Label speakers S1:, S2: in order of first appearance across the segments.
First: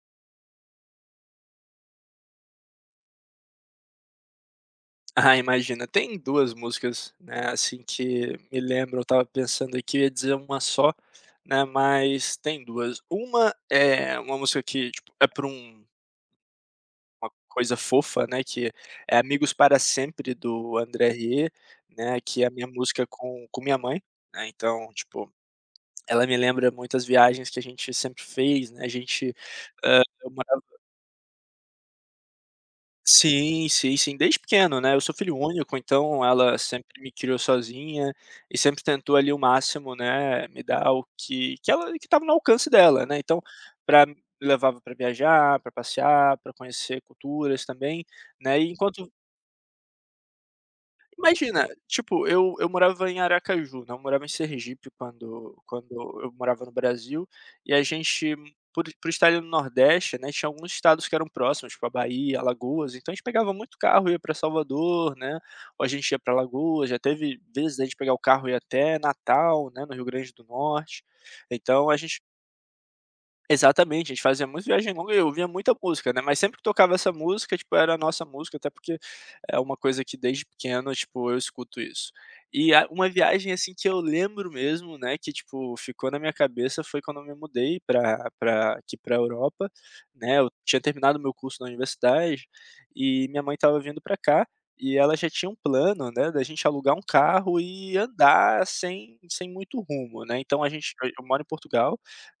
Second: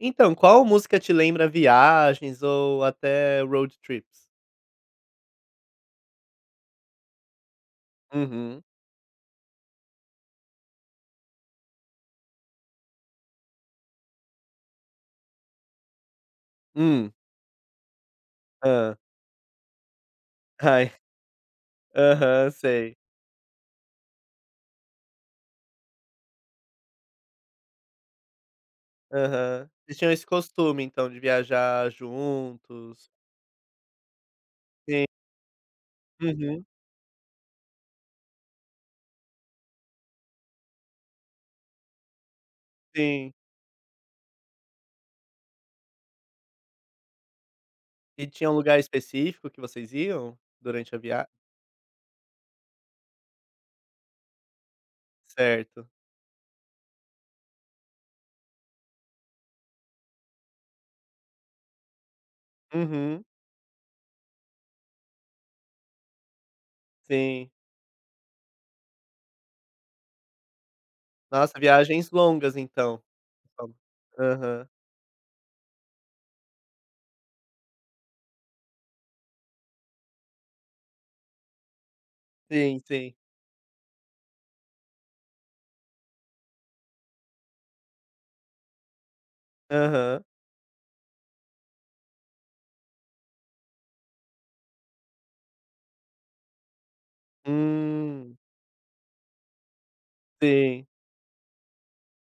S1: Então, qual música te lembra viagens ou até road trips?
S2: Ah, imagina. Tem 2 músicas, né, assim, que me
S1: Uhum.
S2: lembro. Eu estava pensando aqui, eu ia dizer uma só, né, mas tem 2. Uma é uma música que, tipo, é pra um
S1: Hum.
S2: uma coisa fofa, né, que
S1: Hã.
S2: é Amigos para Sempre, do
S1: Ai.
S2: André Rieu, né, que é
S1: Aham,
S2: a minha
S1: sei.
S2: música com minha mãe, né, então, tipo, ela me lembra muitas viagens que a gente sempre fez, né, a gente.
S1: Aham. Vocês tinham esse costume, então, de viajar juntos?
S2: Sim, sim, sim, desde pequeno, né, eu
S1: Sim.
S2: sou filho único, então ela
S1: Uhum.
S2: sempre me criou sozinha e sempre tentou ali o máximo, né, me dar o que que ela que estava no alcance dela, né,
S1: Sim.
S2: então para me levava para viajar, para passear, para conhecer culturas também,
S1: E tinha um
S2: né, e
S1: lugar
S2: enquanto.
S1: específico que vocês iam durante a via
S2: Imagina, tipo, eu morava em Aracaju, não, eu morava em Sergipe quando
S1: certo.
S2: quando eu morava no Brasil, e a gente, por estar ali no nordeste, né, tinha alguns estados que eram próximos, tipo a Bahia, Alagoas, então a gente
S1: Uhum.
S2: pegava muito carro e ia para Salvador, né, ou a gente ia para Alagoas, já teve
S1: Sim.
S2: vezes a gente pegar o carro e ir até Natal, né, no Rio Grande do Norte.
S1: Nossa,
S2: Então a
S1: viagens
S2: gente.
S1: longas então. Então.
S2: Exatamente, a gente fazia muito
S1: Aham.
S2: viagem longa e eu ouvia muita música, né, mas sempre que tocava essa música, tipo, era a nossa música, até porque é uma coisa que desde pequeno, tipo, eu escuto isso. E
S1: Sim,
S2: a uma
S1: sim.
S2: viagem, assim, que eu lembro mesmo, né, que, tipo, ficou na minha cabeça foi quando eu me mudei pra aqui pra Europa,
S1: Aham.
S2: né, eu tinha terminado meu curso na universidade e minha mãe estava vindo pra cá, e ela já tinha um plano, né, da gente alugar um carro e
S1: Hum.
S2: andar sem muito rumo, né, então a
S1: Sim.
S2: gente, eu moro em Portugal.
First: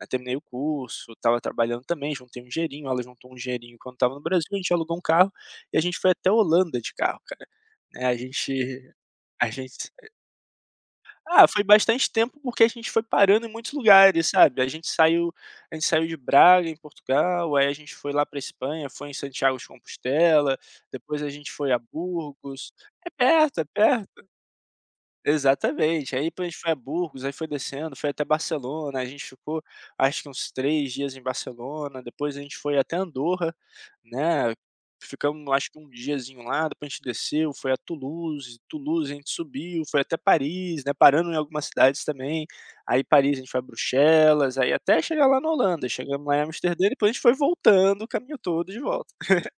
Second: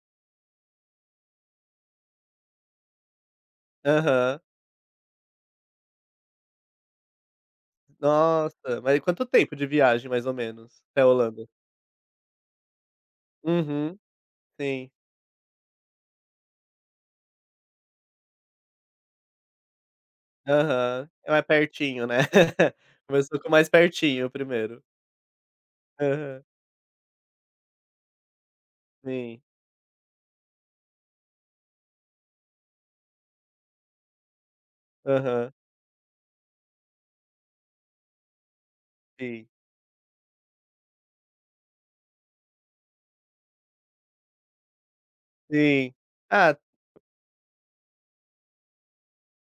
S2: Aí terminei o curso, estava trabalhando também, juntei um dinheirinho, ela juntou um dinheirinho quando estava no
S1: Aham.
S2: Brasil, a gente alugou um carro e a gente foi até a Holanda de carro, cara, né,
S1: Nossa, mas quanto
S2: a
S1: tempo de
S2: gente
S1: viagem mais ou menos até a Holanda?
S2: foi bastante tempo, porque a gente foi parando em muitos
S1: Uhum,
S2: lugares, sabe, a gente
S1: sim.
S2: saiu a gente saiu de Braga, em Portugal, aí a gente foi lá para Espanha, foi em Santiago de Compostela,
S1: Aham.
S2: depois
S1: É
S2: a
S1: mais
S2: gente foi a
S1: pertinho, né.
S2: Burgos. É
S1: Começou com
S2: perto, é
S1: mais
S2: perto.
S1: pertinho primeiro.
S2: Exatamente. Aí
S1: Aham.
S2: depois a gente foi a Burgos, aí foi descendo, foi até Barcelona, a gente
S1: Sim.
S2: ficou acho que uns 3 dias em Barcelona, depois a gente foi até Andorra, né, ficamos
S1: Aham.
S2: acho que um diazinho lá, depois a gente desceu, foi a Toulouse, Toulouse a gente
S1: Sim,
S2: subiu, foi até Paris, né, parando em algumas cidades também, aí Paris a gente foi a Bruxelas, aí até chegar lá na Holanda,
S1: sim.
S2: chegamos lá em
S1: Ah,
S2: Amsterdã e depois a gente foi voltando o caminho todo de volta.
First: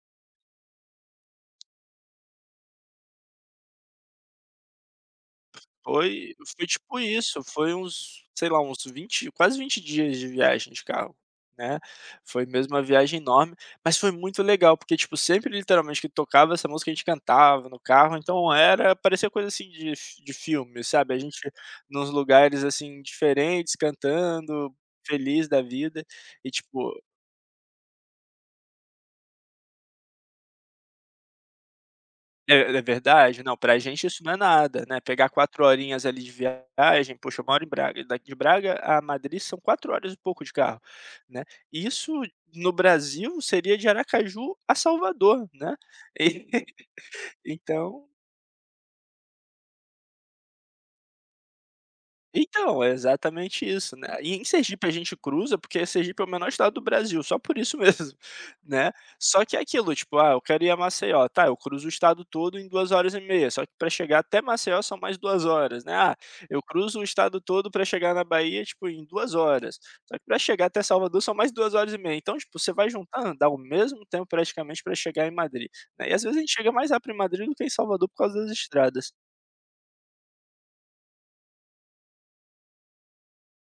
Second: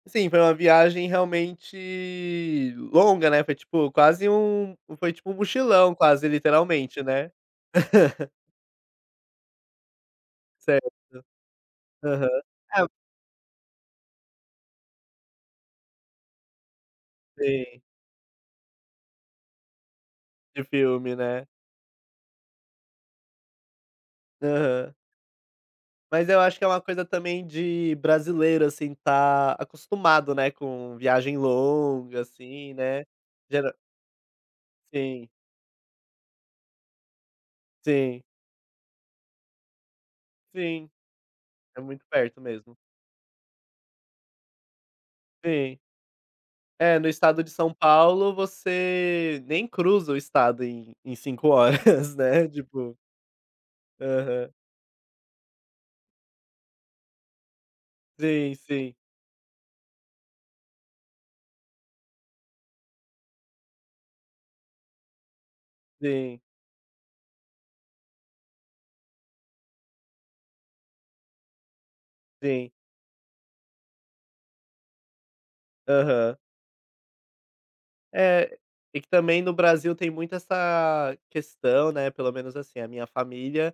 S1: sim, foi uma viagem realmente longa, né, foi tipo quase um foi tipo um mochilão quase
S2: Foi tipo
S1: literalmente, né.
S2: isso, foi uns, sei lá, uns 20 quase 20 dias de viagem de carro,
S1: Certo.
S2: né.
S1: Aham.
S2: Foi mesmo uma
S1: Ah,
S2: viagem enorme, mas foi muito legal, porque, tipo, sempre literalmente que tocava essa música, a gente cantava no
S1: sim,
S2: carro, então era parecia coisa, assim, de fi de
S1: de
S2: filme, sabe.
S1: filme,
S2: A gente
S1: né.
S2: nos lugares, assim, diferentes, cantando,
S1: Aham.
S2: feliz da vida
S1: Mas eu
S2: e
S1: acho que é uma
S2: tipo.
S1: coisa também de brasileiro, assim, tá acostumado, né, com viagem longa, assim,
S2: É, é
S1: né.
S2: verdade. Não,
S1: Gera
S2: pra gente isso não é nada, né,
S1: sim,
S2: pegar 4 horinhas ali de viagem, poxa, eu moro em Braga, e
S1: sim,
S2: daqui de Braga a Madrid são 4 horas e pouco de carro,
S1: sim,
S2: né.
S1: é muito
S2: Isso
S1: perto
S2: no
S1: mesmo.
S2: Brasil seria de Aracaju a Salvador, né.
S1: Sim.
S2: E
S1: É, no estado de São
S2: então.
S1: Paulo você nem cruza o estado em 5 horas, né,
S2: Então, é
S1: tipo
S2: exatamente isso, né. E em
S1: aham.
S2: Sergipe a gente cruza, porque Sergipe é o menor estado do Brasil, só por isso mesmo,
S1: Sim,
S2: né.
S1: sim,
S2: Só que é aquilo, tipo, ah, eu quero ir a Maceió, tá, eu cruzo o estado todo em 2 horas e meia, só que para chegar até Maceió são mais 2 horas, né. Ah,
S1: sim,
S2: eu cruzo o estado todo para chegar na Bahia, tipo, em 2 horas, só que para chegar até Salvador são mais 2 horas e meia. Então, tipo,
S1: sim.
S2: você vai juntando, dá o mesmo tempo praticamente para chegar em Madrid, né. E às
S1: Aham.
S2: vezes a gente chega mais rápido em Madrid do que em Salvador por causa das
S1: É, e que
S2: estradas.
S1: também no Brasil tem muito essa questão, né, pelo menos assim, a minha família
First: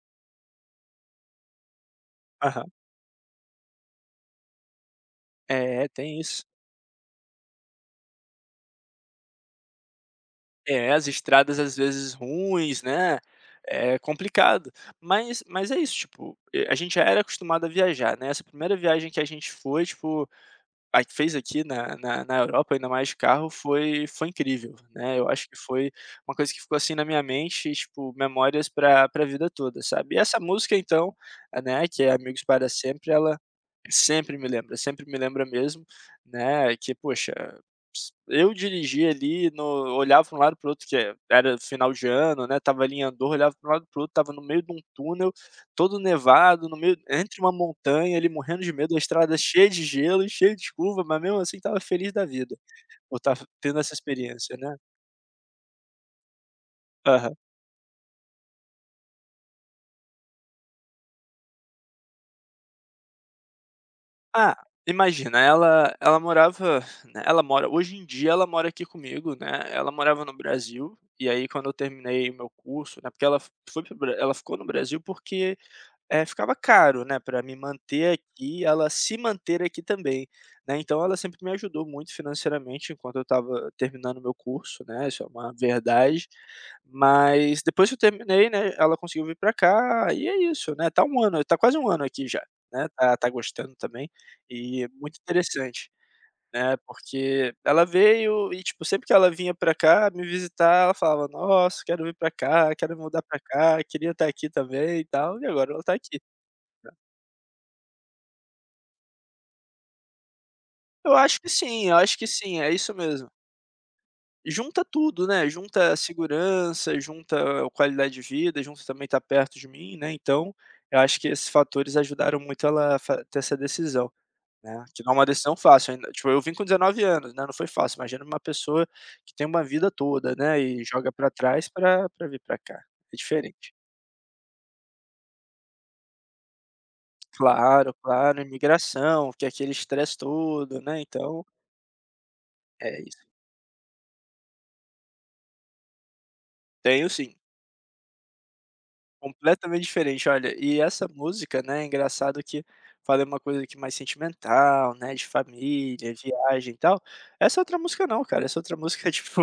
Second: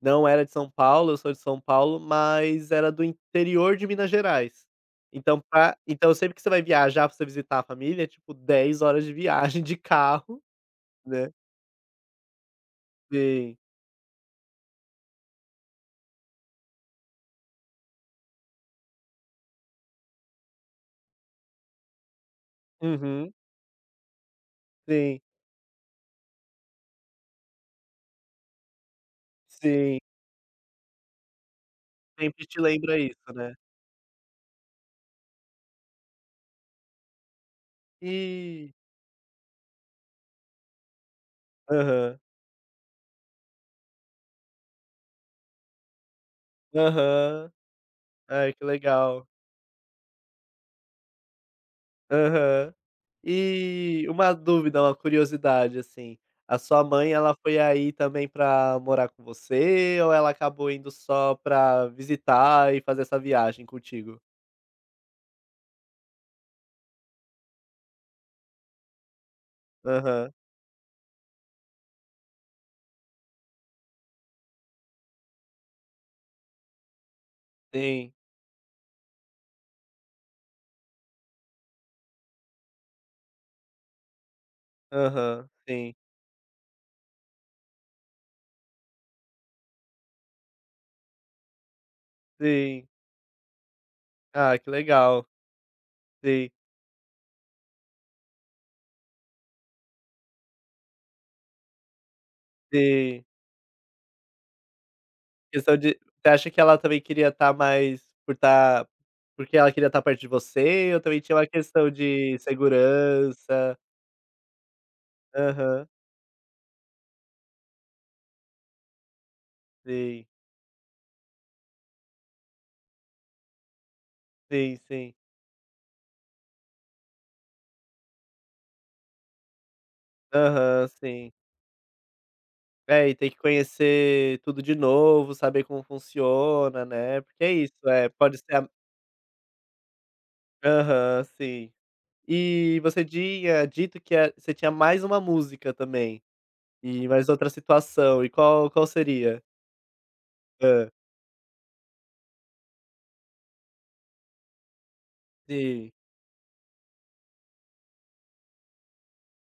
S1: não era de São Paulo, eu sou de São Paulo, mas
S2: Aham.
S1: era do interior de Minas Gerais. Então pra
S2: É,
S1: então
S2: tem
S1: sempre que
S2: isso.
S1: você vai viajar pra você visitar a família, é tipo 10 horas de viagem de carro,
S2: É, as
S1: né.
S2: estradas às vezes ruins, né,
S1: Sim.
S2: é complicado. Mas é isso, tipo, a gente já era acostumado a viajar, né, essa primeira viagem que a gente foi, tipo, a que fez aqui na Europa, ainda mais de
S1: Uhum.
S2: carro, foi incrível, né,
S1: Sim,
S2: eu acho que foi uma coisa que ficou, assim, na minha mente, tipo, memórias pra vida toda,
S1: sim.
S2: sabe. E essa música então, né, que é Amigos
S1: Sempre te
S2: para
S1: lembra
S2: Sempre,
S1: isso,
S2: ela
S1: né.
S2: sempre me lembra mesmo, né, que poxa, eu
S1: E
S2: dirigia ali no, olhava para um lado para o outro, que era final de
S1: aham,
S2: ano, né, tava ali em Andorra, olhava para um lado para o outro, tava no meio de um túnel, todo nevado, no meio entre
S1: aham.
S2: uma montanha, ali
S1: Ai,
S2: morrendo
S1: que
S2: de medo, a
S1: legal.
S2: estrada cheia de gelo e cheia de curva, mas mesmo assim tava feliz da vida,
S1: Aham.
S2: por estar tendo essa
S1: E uma
S2: experiência, né.
S1: dúvida, uma curiosidade, assim, a sua mãe
S2: Aham.
S1: ela foi aí também pra morar com você ou ela acabou indo só pra visitar e fazer essa viagem contigo?
S2: Ah, imagina, ela morava, né, ela mora, hoje em dia ela mora aqui comigo, né, ela morava
S1: Aham.
S2: no Brasil, e aí quando eu terminei o meu curso, né, porque ela f- foi para Bra ela ficou no Brasil porque é, ficava caro, né, para me
S1: Sim.
S2: manter aqui, ela se manter aqui também, né, então ela sempre me ajudou muito financeiramente enquanto eu estava terminando meu curso, né, isso é
S1: Aham.
S2: uma
S1: Sim.
S2: verdade. Mas depois que eu terminei, né, ela conseguiu vir para cá e é isso, né, tá um ano, tá quase um ano aqui já, né,
S1: Sim.
S2: tá gostando também
S1: Ah, que
S2: e é muito
S1: legal.
S2: interessante,
S1: Sim,
S2: né, porque ela veio e, tipo, sempre que ela vinha para cá me visitar, ela falava: "Nossa, quero vir para cá, quero mudar
S1: sim.
S2: para cá, queria estar aqui também e tal", e agora
S1: Questão
S2: ela tá
S1: de
S2: aqui.
S1: você acha que ela também queria estar mais por estar porque ela queria estar perto de você ou
S2: Eu
S1: também tinha
S2: acho
S1: uma
S2: que sim,
S1: questão
S2: eu acho que
S1: de
S2: sim, é isso mesmo.
S1: segurança?
S2: Junta tudo, né,
S1: Aham.
S2: junta a segurança, junta a qualidade de vida, junta também estar perto de mim, né,
S1: Sim.
S2: então, eu acho que esses fatores ajudaram muito ela a fa ter essa decisão,
S1: Sim,
S2: né, que não
S1: sim.
S2: é uma decisão fácil ainda, tipo, eu vim com 19 anos, né, não foi fácil, imagina uma pessoa que tem uma vida toda, né, e
S1: Aham,
S2: joga pra
S1: sim.
S2: trás pra vir pra cá,
S1: É, e
S2: é
S1: tem que
S2: diferente.
S1: conhecer tudo de novo, saber como funciona, né, porque é isso,
S2: Claro,
S1: é, pode
S2: claro,
S1: ser a
S2: imigração, que é aquele estresse todo, né,
S1: aham,
S2: então,
S1: sim. E
S2: é
S1: você
S2: isso.
S1: tinha dito que a você tinha mais uma música também, e
S2: Tenho
S1: mais
S2: sim.
S1: outra situação, e qual qual seria?
S2: Completamente diferente, olha, e
S1: Ah,
S2: essa música, né, é engraçado que falei uma coisa aqui mais sentimental, né, de
S1: sim.
S2: família, viagem e tal, essa outra música não, cara, essa outra música, tipo,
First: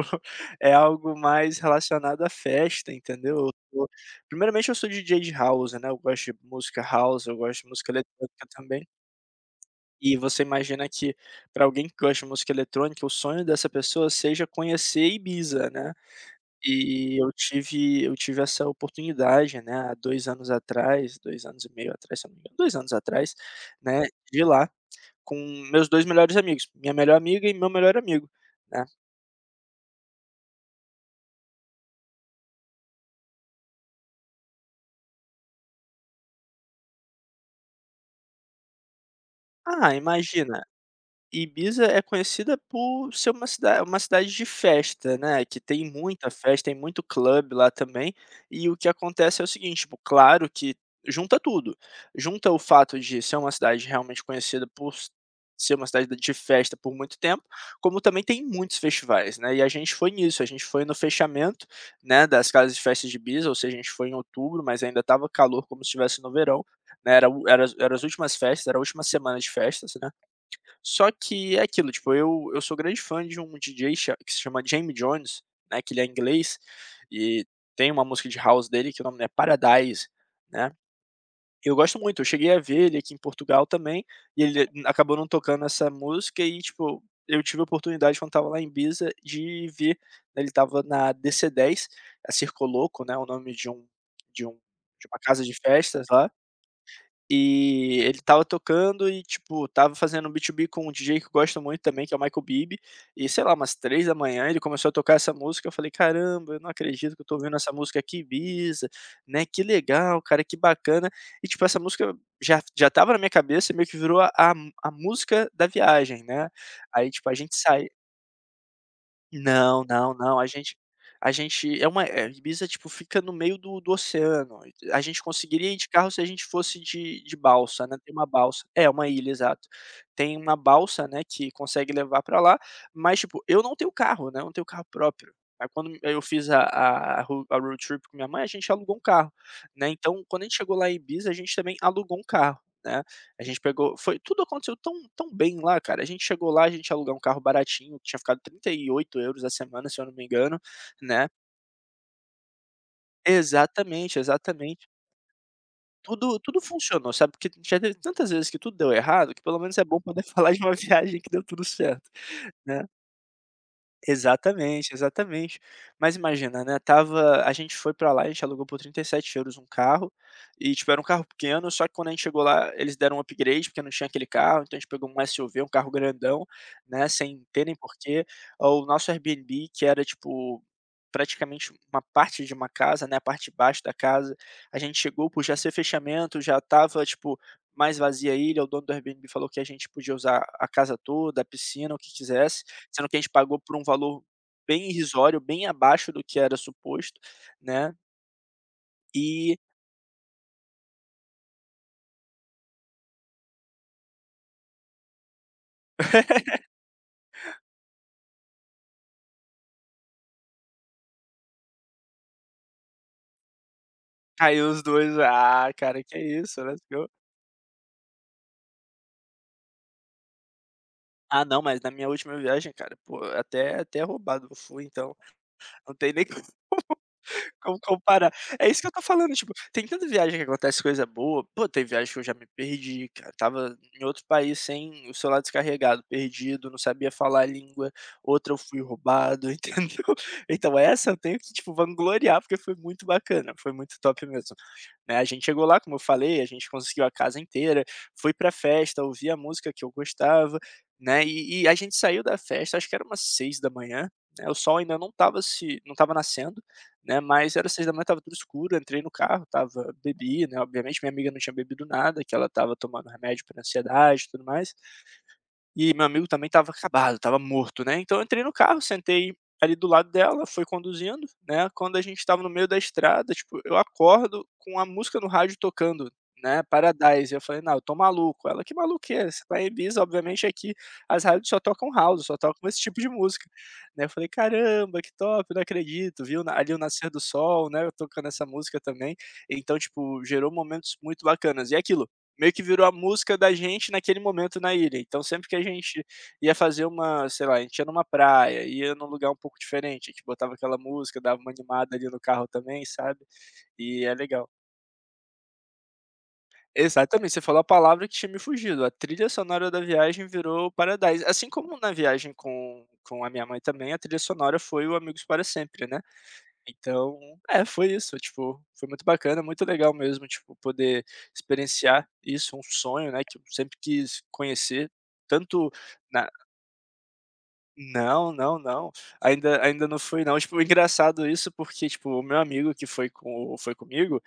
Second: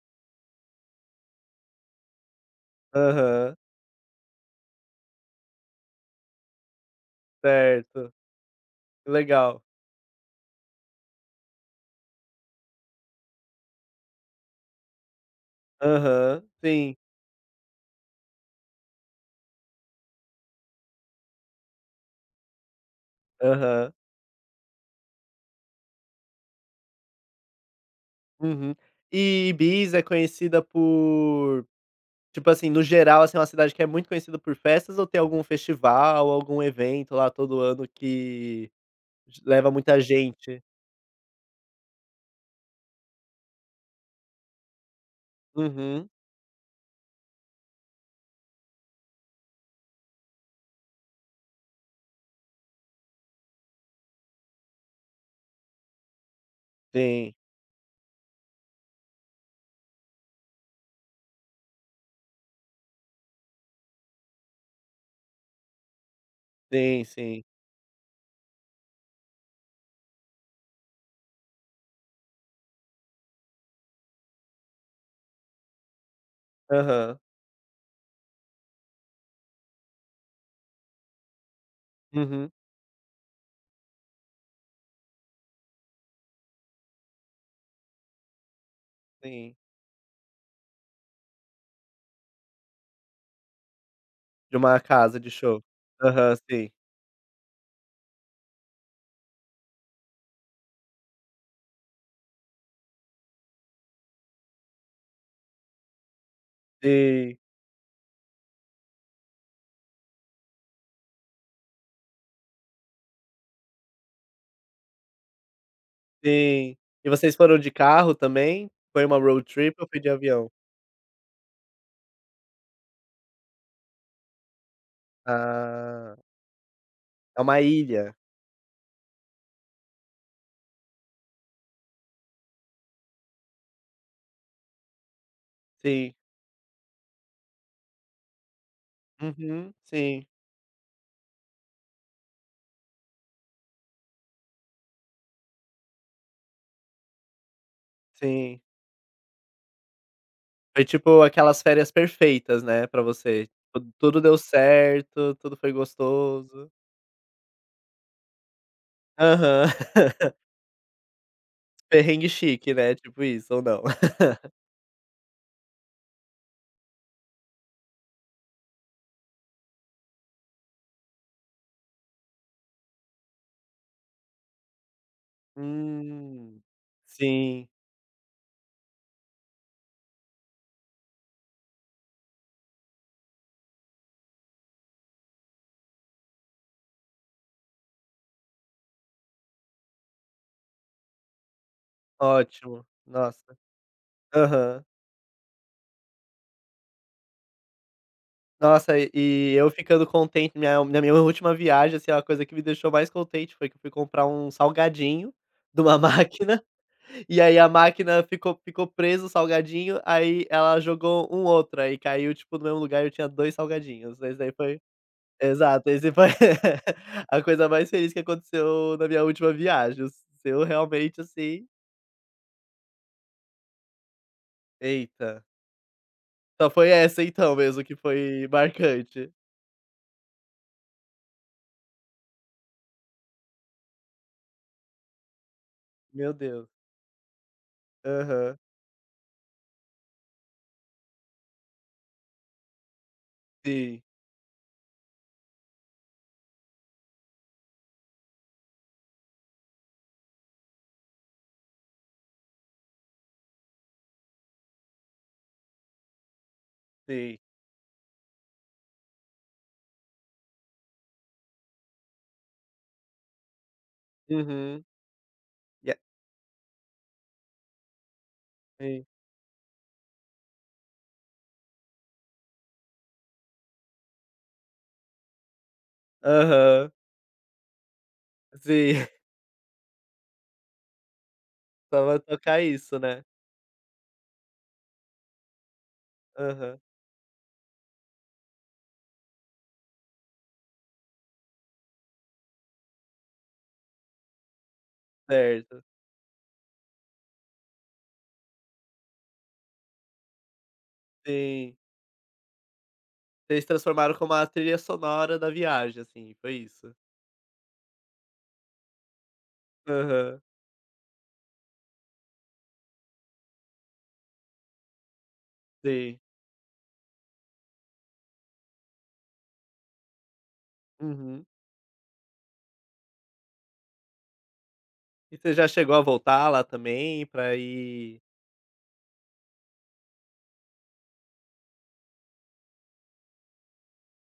S2: é algo mais relacionado à festa, entendeu. Eu
S1: Aham,
S2: tô primeiramente eu sou DJ de house, né, eu gosto de música house, eu gosto de música
S1: certo.
S2: eletrônica também,
S1: Legal.
S2: e você imagina que para alguém que gosta de música eletrônica, o sonho dessa pessoa seja conhecer Ibiza, né.
S1: Aham, sim.
S2: E eu tive essa oportunidade, né, há 2 anos atrás, 2 anos e meio atrás, se eu não me engano, 2 anos atrás,
S1: Aham.
S2: né, de ir lá com meus 2 melhores amigos, minha melhor amiga e meu melhor amigo,
S1: Uhum.
S2: né.
S1: E Ibiza é conhecida por tipo assim, no geral, assim, é uma cidade que é muito conhecida por festas ou tem algum festival, algum evento lá todo ano que j leva
S2: Ah,
S1: muita gente?
S2: imagina, Ibiza é conhecida por ser uma cidade de festa, né, que tem
S1: Uhum.
S2: muita festa, tem muito clube lá também, e o que acontece é o seguinte, tipo, claro que junta tudo, junta o fato de ser uma cidade realmente conhecida por s ser uma cidade de festa por muito
S1: Sim,
S2: tempo, como também tem muitos festivais, né, e a gente foi nisso, a gente foi no fechamento, né, das casas de festas de Ibiza, ou seja, a gente foi em outubro, mas ainda estava calor como se estivesse no verão,
S1: sim,
S2: né, era
S1: sim.
S2: o era as era as últimas festas, era a última semana de festas, né, só que é aquilo, tipo, eu sou grande fã de um DJ cha que se chama Jamie Jones, né, que ele é inglês,
S1: Aham.
S2: e tem uma música de house dele que o nome é Paradise, né. Eu gosto muito, eu
S1: Uhum,
S2: cheguei a ver ele aqui em Portugal também, e ele acabou não tocando essa música e, tipo, eu tive a oportunidade quando estava lá em Ibiza
S1: sim.
S2: de ver, né, ele estava na DC10, a Circo Louco, né, o nome de um
S1: De uma
S2: de
S1: casa
S2: uma
S1: de
S2: casa de
S1: show.
S2: festas lá
S1: Aham, sim.
S2: e ele estava tocando e, tipo, estava fazendo um B2B com um DJ que eu gosto muito também, que é o Michael Bibi, e sei lá, umas 3 da manhã ele começou a tocar essa música, eu falei: "Caramba, eu não acredito que eu tô
S1: Sim,
S2: ouvindo essa música aqui em Ibiza, né, que legal, cara, que bacana". E, tipo, essa música já já estava na minha cabeça, e meio que virou a música da viagem, né.
S1: sim. E
S2: Aí, tipo, a
S1: vocês
S2: gente
S1: foram de
S2: sai
S1: carro também? Foi uma road trip
S2: não,
S1: ou foi de
S2: não, não.
S1: avião?
S2: A gente é uma eh, Ibiza, tipo, fica no meio do oceano, a gente conseguiria ir de carro
S1: Ah,
S2: se a gente fosse de
S1: é uma
S2: balsa, né, tem
S1: ilha.
S2: uma balsa, é, uma ilha, exato. Tem uma balsa, né, que consegue levar pra lá, mas, tipo, eu não tenho carro, né, eu não tenho carro próprio. Aí quando
S1: Sim.
S2: eu fiz a road trip com minha mãe, a gente alugou um carro,
S1: Uhum.
S2: né,
S1: Sim,
S2: então quando a gente chegou lá em Ibiza, a gente também alugou um carro, né. A gente pegou foi tudo aconteceu tão tão bem lá, cara. A gente chegou lá, a gente ia alugar um carro baratinho, que tinha ficado
S1: sim.
S2: 38 euros a semana, se eu não me engano,
S1: Foi tipo
S2: né.
S1: aquelas férias perfeitas, né, pra você. Tu
S2: Exatamente,
S1: tudo deu
S2: exatamente.
S1: certo, tudo foi
S2: Tudo
S1: gostoso.
S2: funcionou, sabe, porque já teve tantas vezes que tudo deu errado, que pelo
S1: Aham.
S2: menos é bom poder falar de uma viagem que deu tudo certo,
S1: Perrengue chique,
S2: né.
S1: né, tipo isso, ou não?
S2: Exatamente, exatamente. Mas imagina, né, tava a gente foi pra lá, a gente alugou por 37 euros um carro, e tipo, era um carro pequeno, só que quando a gente chegou lá, eles deram um upgrade, porque não tinha aquele carro, então a gente pegou um SUV, um carro grandão,
S1: Hum.
S2: né, sem ter
S1: Sim,
S2: nem porquê. O nosso Airbnb, que era tipo, praticamente uma parte de uma casa, né, a parte de baixo da casa, a gente chegou por já ser fechamento, já tava tipo, mais vazia a ilha, o dono do Airbnb falou que a gente podia usar a casa toda, a piscina, o que quisesse,
S1: ótimo.
S2: sendo que a gente
S1: Nossa.
S2: pagou por um valor
S1: Aham.
S2: bem irrisório, bem abaixo do que era suposto, né,
S1: Nossa, e
S2: e
S1: eu ficando contente minha na minha última viagem, assim, a coisa que me deixou mais contente foi que eu fui comprar um salgadinho de uma máquina. E aí a máquina ficou preso o salgadinho, aí ela jogou um outro, aí caiu, tipo, no mesmo lugar e eu tinha 2 salgadinhos. Esse daí
S2: aí
S1: foi
S2: os dois. "Ah,
S1: exato,
S2: cara,
S1: esse
S2: que
S1: foi
S2: isso, let's go".
S1: a coisa mais feliz que aconteceu na minha última viagem. O seu realmente,
S2: Ah, não,
S1: assim
S2: mas na minha última viagem, cara, pô, até roubado eu fui, então
S1: eita.
S2: não tem nem
S1: Só foi essa então
S2: como
S1: mesmo que
S2: comparar?
S1: foi
S2: É isso que eu tô
S1: marcante.
S2: falando, tipo, tem tanta viagem que acontece coisa boa. Pô, tem viagem que eu já me perdi, cara, estava em outro país sem o celular descarregado,
S1: Meu Deus.
S2: perdido, não sabia falar a língua, outra
S1: Aham.
S2: eu fui roubado, entendeu? Então essa eu tenho que, tipo, vangloriar, porque foi muito bacana, foi muito
S1: Sim,
S2: top mesmo, né. A gente chegou lá, como eu falei, a gente conseguiu a casa inteira, fui pra festa, ouvi a música que eu gostava, né, e a gente saiu da festa, acho que era umas 18h, né, o sol ainda não tava nascendo, né,
S1: sim.
S2: mas era 6 da manhã, estava tudo escuro, eu entrei no carro, estava bebi, né, obviamente minha amiga não tinha bebido nada, que ela estava tomando remédio para ansiedade e tudo mais,
S1: Uhum. E
S2: e meu amigo também estava acabado, estava morto, né. Então eu entrei no carro,
S1: sim.
S2: sentei ali do lado dela, foi conduzindo, né. Quando a gente estava no meio da estrada, tipo, eu acordo com a música no rádio tocando, né,
S1: Aham.
S2: Paradise. Eu falei: "Não, eu tô maluco". Ela: "Que
S1: Sim.
S2: maluquice, você tá em Ibiza, obviamente aqui as rádios só tocam
S1: Só vai
S2: house, só
S1: tocar
S2: tocam esse
S1: isso,
S2: tipo de
S1: né.
S2: música", né. Eu falei: "Caramba, que top, não acredito". Viu? Na Ali o
S1: Aham.
S2: nascer do sol, né, eu tocando essa música também. Então, tipo, gerou momentos muito bacanas. E é aquilo, meio que virou a música da gente naquele momento na ilha. Então sempre que a
S1: Certo.
S2: gente ia fazer uma, sei lá, a gente ia numa praia, ia num lugar um pouco diferente, a gente botava aquela música, dava uma
S1: Sim.
S2: animada ali no carro também, sabe?
S1: Eles
S2: E
S1: transformaram
S2: é
S1: como a
S2: legal.
S1: trilha sonora da viagem, assim, foi isso?
S2: Exatamente, você falou a palavra que tinha me fugido. A trilha sonora da viagem
S1: Aham.
S2: virou Paradise. Assim como na viagem com, a minha mãe também, a trilha sonora foi o Amigos para Sempre, né?
S1: Sim.
S2: Então, é, foi isso, tipo, foi muito bacana, muito legal mesmo, tipo, poder
S1: Uhum.
S2: experienciar isso, um sonho, né, que eu sempre quis conhecer,
S1: E você já
S2: tanto
S1: chegou a
S2: na
S1: voltar lá também pra ir
S2: não, não, não. Ainda não fui não. Tipo, engraçado isso porque, tipo, o meu amigo que foi comigo,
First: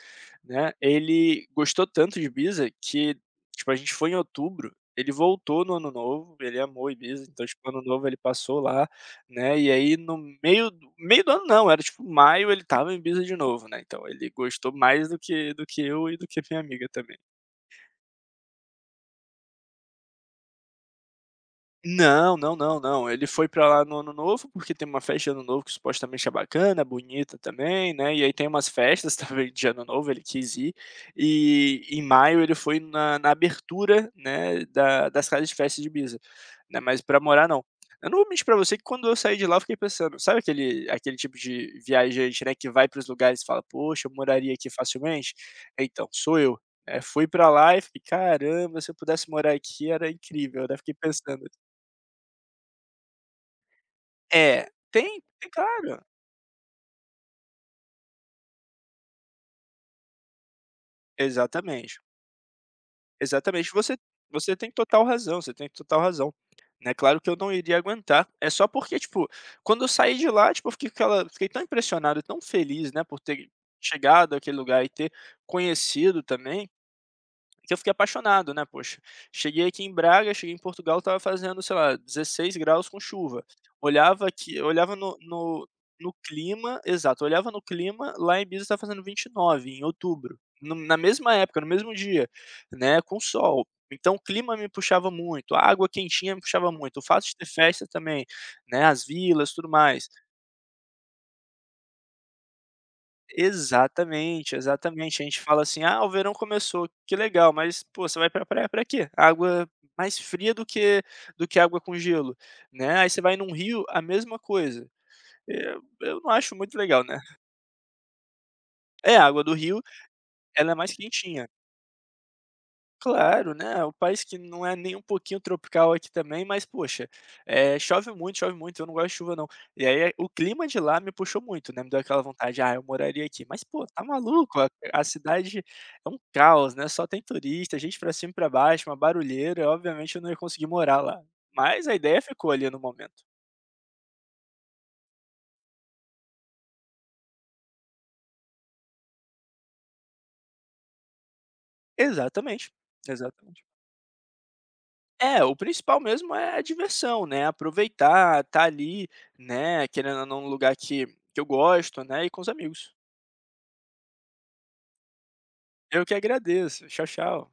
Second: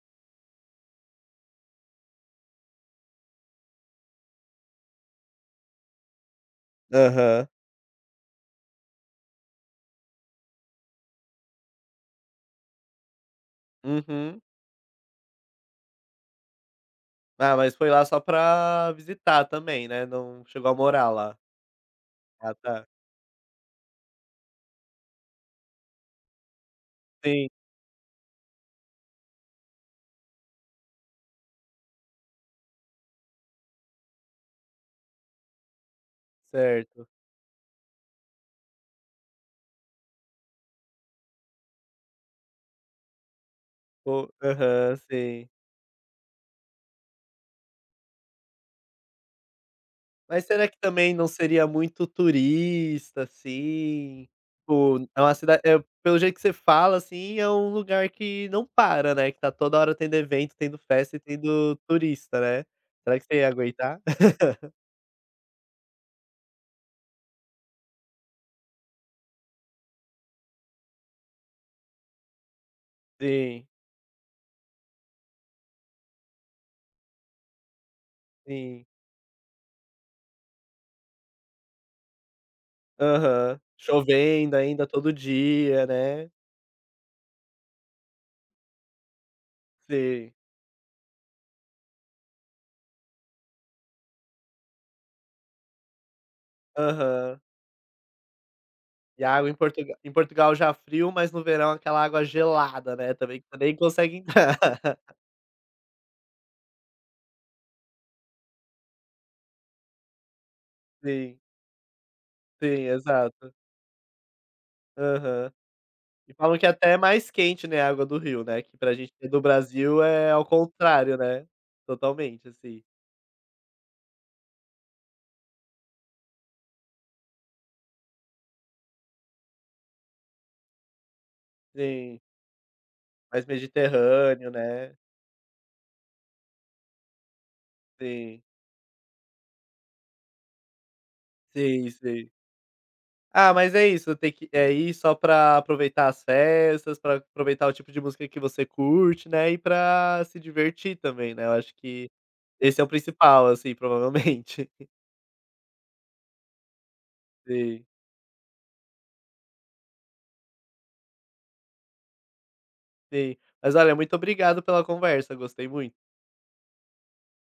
S2: né, ele gostou tanto de Ibiza que, tipo, a gente foi em outubro, ele voltou no ano novo, ele amou Ibiza,
S1: aham.
S2: então, tipo, ano novo ele passou lá, né, e aí no meio do ano, não, era tipo maio, ele estava em Ibiza de novo, né, então ele
S1: Uhum.
S2: gostou mais do que eu e do que minha amiga também.
S1: Ah, mas foi lá só pra visitar também, né, não chegou a morar lá?
S2: Não,
S1: Ah,
S2: não, não,
S1: tá.
S2: não. Ele foi pra lá no ano novo, porque tem uma festa de ano novo que supostamente é bacana, bonita
S1: Sim,
S2: também, né, e aí tem umas festas também de ano novo, ele quis ir, e em maio ele foi na abertura, né, da das casas de festa de Ibiza, né, mas
S1: certo.
S2: pra morar não. Eu não vou mentir pra você que quando eu saí de lá eu fiquei pensando, sabe aquele tipo de viajante, né, que vai para os lugares e fala: "Poxa, eu
S1: O
S2: moraria aqui
S1: aham,
S2: facilmente?".
S1: sim.
S2: Então, sou eu, né, fui pra lá e fiquei: "Caramba, se eu pudesse morar aqui era
S1: Mas será
S2: incrível",
S1: que
S2: né, fiquei
S1: também não
S2: pensando.
S1: seria muito turista, assim?
S2: É,
S1: Tipo, é
S2: tem,
S1: uma
S2: tem
S1: cidade, eh,
S2: claro.
S1: pelo jeito que você fala, assim, é um lugar que não para, né, que tá toda hora tendo evento, tendo festa e tendo
S2: Exatamente,
S1: turista, né. Será que você ia
S2: exatamente. Você
S1: aguentar?
S2: você tem total razão, você tem total razão, né, claro que eu não iria aguentar, é só porque, tipo, quando eu saí de lá, tipo, eu fiquei com aquela fiquei tão impressionado, tão feliz, né, por ter
S1: Sim,
S2: chegado àquele lugar e ter conhecido também, que eu fiquei apaixonado, né,
S1: sim.
S2: poxa. Cheguei aqui em Braga, cheguei em Portugal, estava fazendo, sei lá, 16 graus com chuva.
S1: Aham.
S2: Olhava
S1: Chovendo
S2: aqui
S1: ainda
S2: olhava
S1: todo
S2: no
S1: dia,
S2: no
S1: né.
S2: clima, exato, olhava no clima, lá em Ibiza estava fazendo 29, em
S1: Sim.
S2: outubro, na mesma época, no mesmo dia, né, com sol. Então o clima me puxava muito, a água quentinha me puxava muito, o fato de
S1: Aham.
S2: ter festa também, né, as
S1: E a água
S2: vilas, tudo mais.
S1: Em Portugal já frio, mas no verão aquela água gelada, né, também que você nem consegue
S2: Exatamente,
S1: entrar.
S2: exatamente. A gente fala assim: "Ah, o verão começou, que legal", mas, pô, você vai pra praia pra quê? Água mais fria do que
S1: Sim,
S2: do que água com gelo,
S1: sim,
S2: né. Aí você vai
S1: exato.
S2: num rio, a mesma coisa.
S1: Aham.
S2: Eu não
S1: E
S2: acho
S1: falam que
S2: muito
S1: até é
S2: legal, né.
S1: mais quente, né, a água do rio, né, que pra gente
S2: É, a
S1: que é do
S2: água do rio,
S1: Brasil é ao
S2: ela é mais
S1: contrário, né,
S2: quentinha.
S1: totalmente, assim.
S2: Claro, né, o país que não é nem um pouquinho tropical aqui também, mas poxa, chove muito, eu não gosto de chuva não. E aí o clima de lá me puxou muito, né, me deu
S1: Sim,
S2: aquela vontade: "Ah, eu moraria aqui",
S1: mais
S2: mas pô, tá
S1: mediterrâneo,
S2: maluco, a
S1: né.
S2: a cidade é um caos, né, só tem turista, gente pra cima e
S1: Sim,
S2: pra baixo, uma barulheira, obviamente eu não ia conseguir morar lá, mas
S1: sim,
S2: a ideia
S1: sim.
S2: ficou ali no momento.
S1: Ah, mas é isso, tem que é ir só pra aproveitar as festas, pra aproveitar o tipo de música que você curte, né, e pra se divertir também, né, eu acho que
S2: Exatamente,
S1: esse é o principal,
S2: exatamente.
S1: assim, provavelmente.
S2: É, o principal mesmo é a diversão, né,
S1: Sim,
S2: aproveitar, tá ali, né, querendo ou não, num lugar que eu gosto, né, e com os amigos.
S1: sim. Mas olha, muito obrigado pela conversa, gostei
S2: Eu
S1: muito.
S2: que agradeço. Tchau, tchau.